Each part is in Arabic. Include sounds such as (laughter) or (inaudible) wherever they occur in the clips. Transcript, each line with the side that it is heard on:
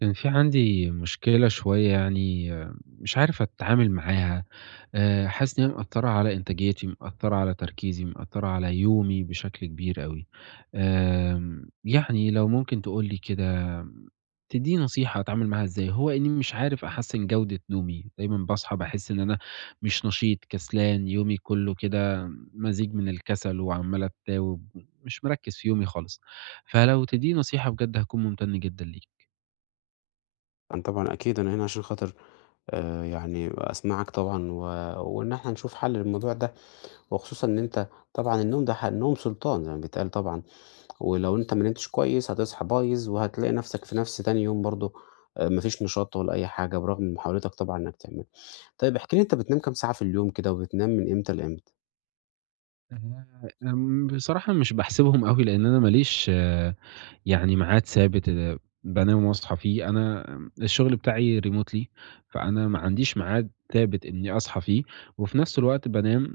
right: كان في عندي مشكلة شوية يعني مش عارف أتعامل معاها حاسس إن هي مأثّرة على إنتاجيتي، مأثّرة على تركيزي، مأثّرة على يومي بشكل كبير أوي. يعني لو ممكن تقول لي كده تدّيني نصيحة أتعامل معاها إزاي؟ هو إني مش عارف أحسّن جودة نومي، دايمًا باصحى باحس إن أنا مش نشيط، كسلان، يومي كُلّه كده مزيج من الكسل وعمّال أتاوب، مش مركّز في يومي خالص. فلو تدّيني نصيحة بجد هاكون ممتن جدًا ليكِ.
left: طبعًا، طبعًا أكيد أنا هنا عشان خاطر يعني أسمعك طبعًا و وإن إحنا نشوف حل للموضوع ده، وخصوصًا إن أنت طبعًا النوم ده النوم سلطان زي ما بيتقال طبعًا، ولو أنت ما نمتش كويس هتصحى بايظ وهتلاقي نفسك في نفس تاني يوم برضه ما فيش نشاط ولا أي حاجة برغم محاولتك طبعًا إنك تعملها. طيب احكِ لي أنت بتنام كام ساعة في اليوم كده وبتنام من إمتى لإمتى؟
right: آمم، بصراحة مش باحسبهم أوي، لإن أنا ما ليش يعني ميعاد ثابت بانام واصحى فيه، أنا الشغل بتاعي remotely فأنا ما عنديش ميعاد ثابت إني أصحى فيه، وفي نفس الوقت بانام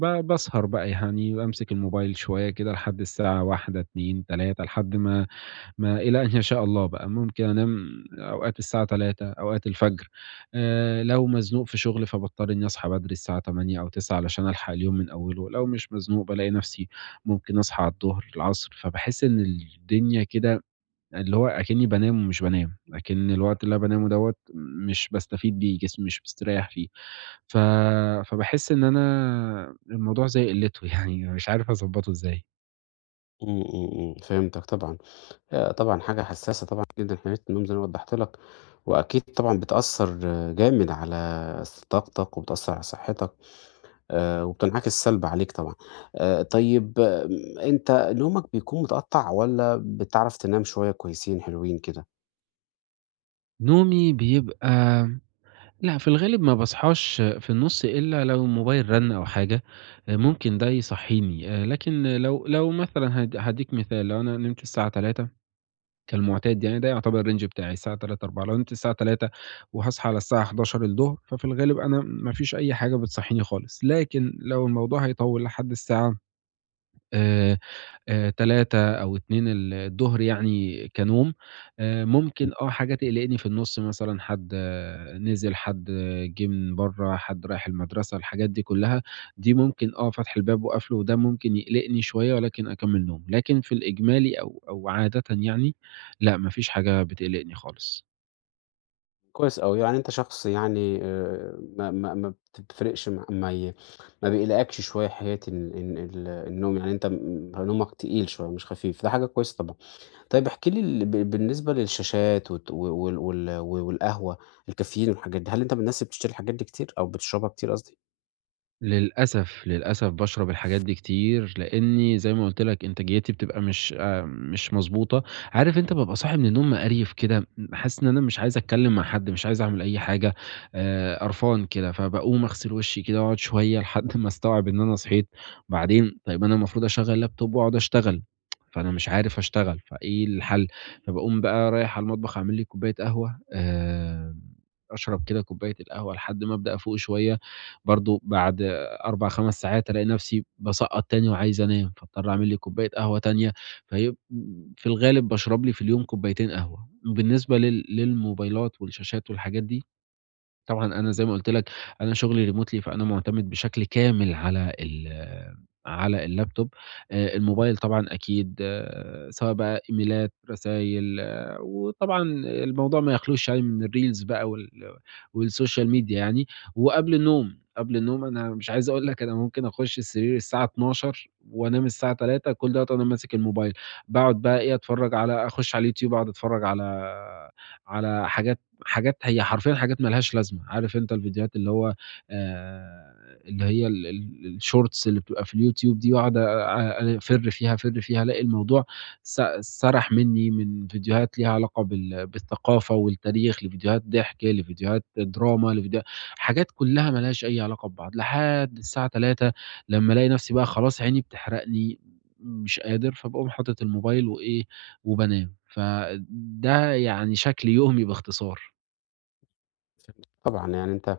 right: باسهر بقى يعني، بامسك الموبايل شوية كده لحد الساعة 01:00، 02:00، 03:00 لحد ما إلى أن يشاء الله بقى، ممكن أنام أوقات الساعة 03:00 أوقات الفجر. لو مزنوق في شغل فباضطر إني أصحى بدري الساعة 08:00 أو 09:00 علشان ألحق اليوم من أوله، لو مش مزنوق بالاقي نفسي ممكن أصحى على الضهر، العصر، فباحس إن الدنيا كده اللي هو أكني بانام ومش بانام، أكن الوقت اللي أنا بانامه دوّة مش باستفيد بيه، جسمي مش مستريح فيه، ف فباحس إن أنا الموضوع زي قِلته (laughs) يعني مش عارف أضبّطه إزاي.
left: إمم، إمم، إمم، فهمتك طبعًا. لأ طبعًا حاجة حساسة طبعًا جدًا حماية النوم زي ما وضّحت لك، وأكيد طبعًا بتأثّر آه، جامد على طاقتك وبتأثّر على صحتك وبتنعكس سلب عليك طبعًا. طيب أنت نومك بيكون متقطّع والّا بتعرف تنام شوية كويسين حلوين كده؟
right: نومي بيبقى لأ، في الغالب ما باصحاش في النُص إلا لو الموبايل رَن أو حاجة، ممكن ده يصحّيني. لكن لو مثلًا هادّيك مثال، لو أنا نمت الساعة 03:00 كالمُعتاد يعني، ده يعتبر الrange بتاعي الساعة 03:00، 04:00. لو نمت الساعة 03:00 وهاصحى على الساعة 11:00 ففي الغالب أنا ما فيش أي حاجة بتصحّيني خالص، لكن لو الموضوع هيطوِّل لحد الساعة آآ 15:00 أو 14:00 الضهر يعني كنوم،
left: إمم.
right: ممكن حاجة تقلقني في النُص، مثلًا حد نزل، حد جِه من برّه، حد رايح المدرسة، الحاجات دي كلّها، دي ممكن فاتح الباب وقافله وده ممكن يقلقني شوية ولكن أكمّل نوم. لكن في الإجمالي أو عادةً يعني لأ، ما فيش حاجة بتقلقني خالص.
left: كويس أوي، يعني أنت شخص يعني ما ما ما بتفرقش مع ما ي ما بيقلقكش شوية حكاية ال ال ال النوم، يعني أنت م نومك تقيل شوية مش خفيف، ده حاجة كويسة طبعًا. طيب احكِ لي ال ب بالنسبة للشاشات وت و وال وال والقهوة، الكافيين والحاجات دي، هل أنت من الناس اللي بتشتري الحاجات دي كتير أو بتشربها كتير قصدي؟
right: للأسف، للأسف باشرب الحاجات دي كتير، لإني زي ما قُلت لك إنتاجيتي بتبقى مش مضبوطة. عارف أنت بابقى صاحي من النوم مقريف كده، حاسس إن أنا مش عايز أتكلم مع حد، مش عايز أعمل أي حاجة، قرفان كده، فباقوم أغسل وشي كده وأقعد شوية لحد ما أستوعب إن أنا صحيت، وبعدين طيب أنا المفروض أشغّل لابتوب وأقعد أشتغل، فأنا مش عارف أشتغل، فإيه الحل؟ فباقوم بقى رايح على المطبخ أعمل لي كوباية قهوة، أشرب كده كوباية القهوة لحد ما أبدأ أفوق شوية، برضه بعد 4، 5 ساعات ألاقي نفسي باسقّط تاني وعايز أنام، فاضطر أعمل لي كوباية قهوة تانية. فيب في الغالب باشرب لي في اليوم كوبايتين قهوة. بالنسبة للموبايلات والشاشات والحاجات دي طبعًا أنا زي ما قُلت لك، أنا شغلي remotely فأنا معتمد بشكل كامل على اللابتوب. الموبايل طبعًا أكيد سواء بقى إيميلات، رسايل، وطبعًا الموضوع ما يخلوش يعني من الreels بقى والسوشيال ميديا يعني. وقبل النوم، قبل النوم أنا مش عايز أقول لك أنا ممكن أخش السرير الساعة 12:00 وأنام الساعة 03:00 كل دوّة وأنا ماسك الموبايل، باقعد بقى إيه أتفرّج على أخش على اليوتيوب أقعد أتفرّج على حاجات هي حرفيًا حاجات ما لهاش لازمة. عارف أنت الفيديوهات اللي هو آآ، اللي هي ال ال الshorts اللي بتبقى في اليوتيوب دي، واقعد أفِر فيها، أفِر فيها، ألاقي الموضوع سَرَح منّي من فيديوهات ليها علاقة بالثقافة والتاريخ، لفيديوهات ضحك، لفيديوهات دراما، حاجات كلّها ما لهاش أي علاقة ببعض، لحد الساعة 15:00 لمّا ألاقي نفسي بقى خلاص عيني بتحرقني، مش قادر، فباقوم حاطط الموبايل وإيه، وبانام. فده يعني شكل يومي باختصار.
left: فهمت طبعًا يعني أنت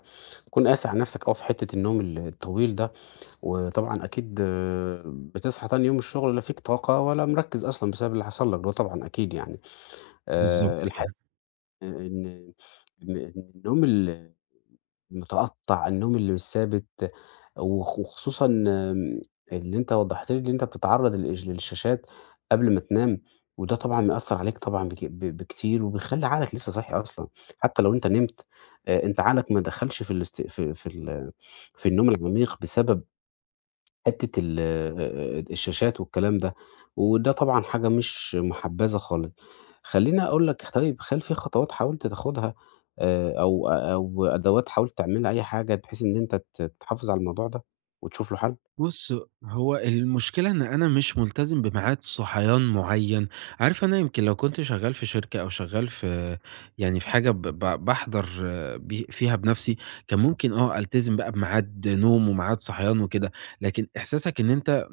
left: كون قاسي على نَفْسك أوي في حتّة النوم الطويل ده، وطبعًا أكيد آه، بتصحى تاني يوم الشغل لا فيك طاقة ولا مركّز أصلًا بسبب اللي حصل لك ده طبعًا أكيد يعني،
right: بالضبط
left: الحقيقة
right: كده.
left: إن إن النوم متقطّع، النوم اللي مش ثابت، وخصوصًا اللي أنت وضّحت لي اللي أنت بتتعرّض للشاشات قبل ما تنام، وده طبعًا مأثّر عليك طبعًا بك ب بكتير، وبيخلّي عقلك لسه صاحي أصلًا، حتى لو أنت نمت أنت عقلك ما دخلش في الاست في في ال في النوم العميق بسبب حتّة ال الشاشات والكلام ده، وده طبعًا حاجة مش مُحبذا خالص. خلّيني أقول لك طيب هل في خطوات حاولت تاخدها أو أدوات حاولت تعملها أي حاجة بحيث إن أنت تحافظ على الموضوع ده وتشوف له حل؟
right: بُص، هو المشكلة إن أنا مش ملتزم بميعاد صحيان معيّن. عارف، أنا يمكن لو كنت شغّال في شركة أو شغّال في يعني في حاجة ب ب باحضر فيها بنَفْسي، كان ممكن ألتزم بقى بميعاد نوم وميعاد صحيان وكده، لكن إحساسك إن أنت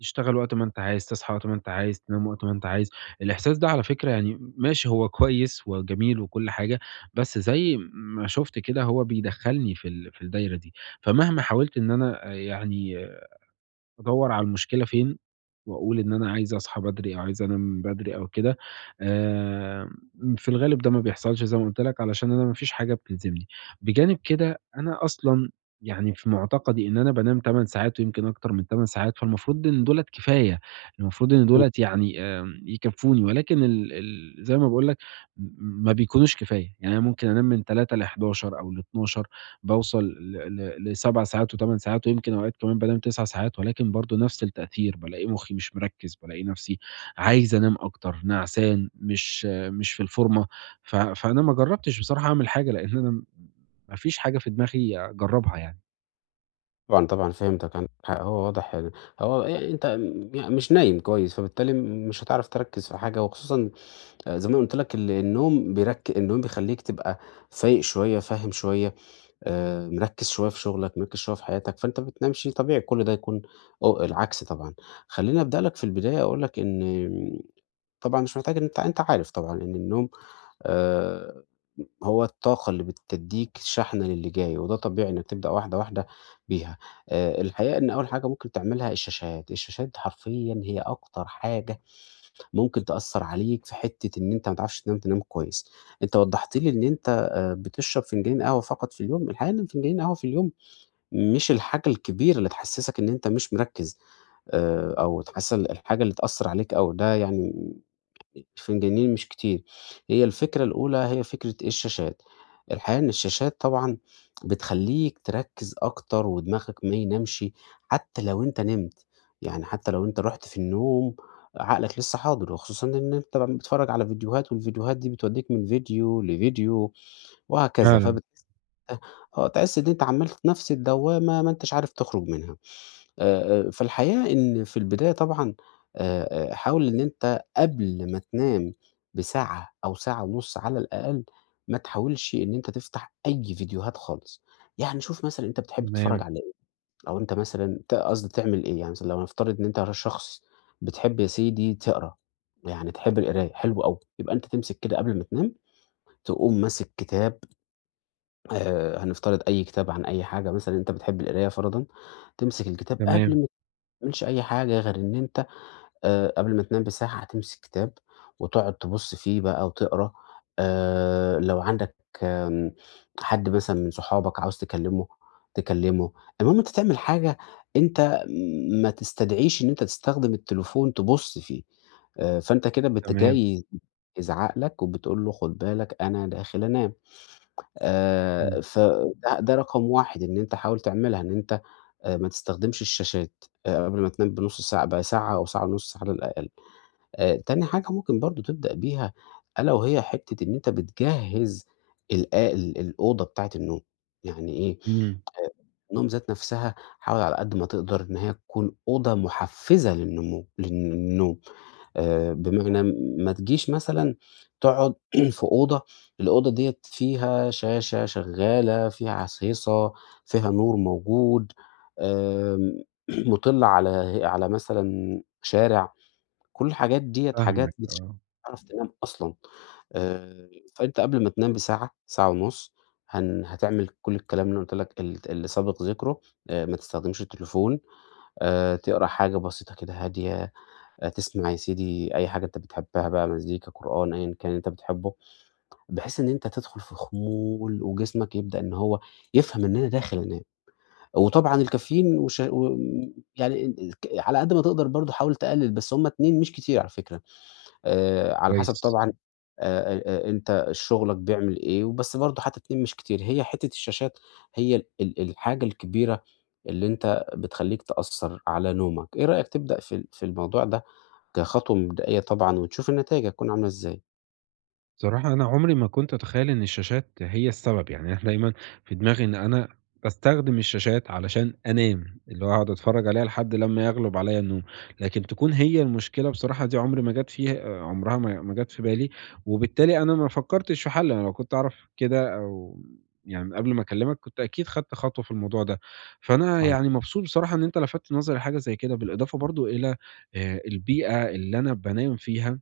right: تشتغل وقت ما أنت عايز، تصحى وقت ما أنت عايز، تنام وقت ما أنت عايز، الإحساس ده على فكرة يعني ماشي، هو كويس وجميل وكل حاجة، بس زي ما شُفت كده هو بيدخّلني في الدايرة دي. فمهما حاولت إن أنا يعني أدوّر على المشكلة فين، وأقول إن أنا عايز أصحى بدري أو عايز أنام بدري أو كده، في الغالب ده ما بيحصلش زي ما قُلت لك علشان أنا ما فيش حاجة بتلزمني. بجانب كده أنا أصلًا يعني في معتقدي إن أنا بانام 8 ساعات ويمكن أكتر من 8 ساعات، فالمفروض إن دُولة كفاية، المفروض إن
left: إمم،
right: دُولة يعني يكفّوني، ولكن ال ال زي ما باقول لك م ما بيكونوش كفاية. يعني أنا ممكن أنام من 03:00 ل11:00 أو ل12:00، باوصل ل ل ل7 ساعات و8 ساعات ويمكن أوقات كمان بانام 9 ساعات، ولكن برضه نفس التأثير، بالاقي مخي مش مركّز، بالاقي نفسي عايز أنام أكتر، نعسان، مش في الفورمة. فأنا ما جرّبتش بصراحة أعمل حاجة، لإن أنا ما فيش حاجة في دماغي أجرّبها يعني.
left: طبعًا، طبعًا فهمتك، عندك حق، هو واضح يعني هو يعني أنت م يعني مش نايم كويس، فبالتالي مش هتعرف تركّز في حاجة وخصوصًا آه، زي ما أنا قُلت لك ال النوم بيرك النوم بيخلّيك تبقى فايق شوية، فاهم شوية. مركّز شوية في شغلك، مركّز شوية في حياتك، فأنت بتنامش طبيعي كل ده يكون أو العكس طبعًا. خلّيني أبدأ لك في البداية أقول لك إن طبعًا مش محتاج إن أنت عارف طبعًا إن النوم آآ هو الطاقة اللي بتدّيك شحنة للي جاي، وده طبيعي إنّك تبدأ واحدة، واحدة بيها. الحقيقة إن أول حاجة ممكن تعملها الشاشات، الشاشات حرفيًا هي أكتر حاجة ممكن تأثّر عليك في حتّة إن أنت ما تعرفش تنام، تنام كويس. أنت وضّحت لي إن أنت بتشرب فنجانين قهوة فقط في اليوم، الحقيقة إن فنجانين قهوة في اليوم مش الحاجة الكبيرة اللي تحسسك إن أنت مش مركّز، أو تحس الحاجة اللي تأثّر عليك أوي، ده يعني فنجانين مش كتير. هي الفكرة الأولى هي فكرة إيه الشاشات، الحقيقة إن الشاشات طبعًا بتخلّيك تركّز أكتر ودماغك ما ينامش حتى لو أنت نمت، يعني حتى لو أنت رُحت في النوم عقلك لسه حاضر، وخصوصًا إن أنت بتتفرّج على فيديوهات والفيديوهات دي بتودّيك من فيديو لفيديو وهكذا،
right: فعلًا.
left: آه، تحس إن أنت عمّال في نفس الدوّامة ما أنتش عارف تخرج منها. فالحقيقة إن في البداية طبعًا حاول إن أنت قبل ما تنام بساعة أو ساعة ونُص على الأقل، ما تحاولش إن أنت تفتح أي فيديوهات خالص. يعني شوف مثلًا أنت بتحب
right: تمام،
left: تتفرّج على إيه، أو أنت مثلًا قصدي تعمل إيه، يعني مثلًا لو هنفترض إن أنت شخص بتحب يا سيدي تقرا، يعني تحب القراية، حلو أوي، يبقى أنت تمسك كده قبل ما تنام، تقوم ماسك كتاب هنفترض أي كتاب عن أي حاجة مثلًا أنت بتحب القراية فرضًا، تمسك الكتاب قبل
right: تمام،
left: ما تعملش أي حاجة غير إن أنت قبل ما تنام بساعة هتمسك كتاب وتقعد تبُص فيه بقى وتقرا، لو عندك آمم حد مثلًا من صحابك عاوز تكلمه، تكلمه، المهم أنت تعمل حاجة أنت ما تستدعيش إن أنت تستخدم التليفون تبُص فيه، فأنت كده
right: تمام.
left: بتجهز عقلك وبتقول له خد بالك أنا داخل أنام.
right: إمم،
left: فده ده رقم 1 إن أنت حاول تعملها، إن أنت ما تستخدمش الشاشات قبل ما تنام بنُص ساعة بساعة أو ساعة ونُص على الأقل. تاني حاجة ممكن برضه تبدأ بيها ألا وهي حتّة إن أنت بتجهّز الأوضة بتاعة النوم. يعني إيه،
right: إمم.
left: النوم ذات نَفْسها حاول على قد ما تقدر إن هي تكون أوضة مُحفّزة للنمو للن للنوم. بمعنى ما تجيش مثلًا تقعد (clears throat) في الأوضة ديّة فيها شاشة شغّالة، فيها عصيصة، فيها نور موجود، آمم (clears throat) مُطِلّة على مثلًا شارع، كل الحاجات ديّة
right: فاهمك،
left: حاجات
right: آه.
left: تعرف تنام أصلًا. آآ فأنت قبل ما تنام بساعة، ساعة ونُص هتعمل كل الكلام اللي أنا قُلت لك اللي سَبَق ذِكره، ما تستخدمش التليفون، تقرا حاجة بسيطة كده هادية. تسمع يا سيدي أي حاجة أنت بتحبها بقى مزيكا، قرآن، أيًا كان أنت بتحبه، بحيث إن أنت تدخل في خمول وجسمك يبدأ إن هو يفهم إن أنا داخل أنام. وطبعًا الكافيين وش وم يعني ال ك على قد ما تقدر برضه حاول تقلل، بس هم 2 مش كتير على فكرة، على حسب
right: كويس.
left: طبعًا أنت شغلك بيعمل إيه، وبس برضه حتى 2 مش كتير. هي حتة الشاشات هي ال ال الحاجة الكبيرة اللي أنت بتخلّيك تأثّر على نومك. إيه رأيك تبدأ في في الموضوع ده؟ كخطوة مبدئية طبعًا وتشوف النتايج هتكون عاملة إزاي.
right: بصراحة أنا عمري ما كنت أتخيل إن الشاشات هي السبب، يعني أنا دايمًا في دماغي إن أنا باستخدم الشاشات علشان أنام، اللي هو أقعد أتفرج عليها لحد لمّا يغلب عليَّ النوم، لكن تكون هي المشكلة بصراحة دي عمري ما جات فيها عمرها ما جات في بالي، وبالتالي أنا ما فكرتش في حل. أنا لو كنت أعرف كده أو يعني من قبل ما أكلمك كنت أكيد خدت خطوة في الموضوع ده، فأنا يعني
left: صحيح.
right: مبسوط بصراحة إن أنت لفتت نظري لحاجة زي كده، بالإضافة برضه إلى البيئة اللي أنا بانام فيها.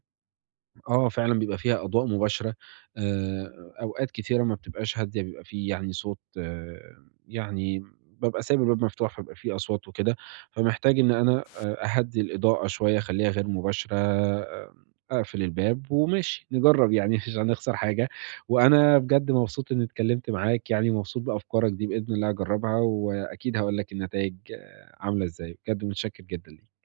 right: آه، فعلًا بيبقى فيها أضواء مباشرة، أوقات كتيرة ما بتبقاش هادية، بيبقى في يعني صوت يعني بابقى سايب الباب مفتوح، فبيبقى في أصوات وكده. فمحتاج إن أنا أهدّي الإضاءة شوية، أخلّيها غير مباشرة، أقفل الباب وماشي نجرّب يعني (laughs) مش هنخسر حاجة. وأنا بجد مبسوط إني اتكلّمت معاك يعني، ومبسوط بأفكارك دي، بإذن الله هاجرّبها وأكيد هاقول لك النتايج عاملة إزاي. بجد متشكّر جدًا ليك.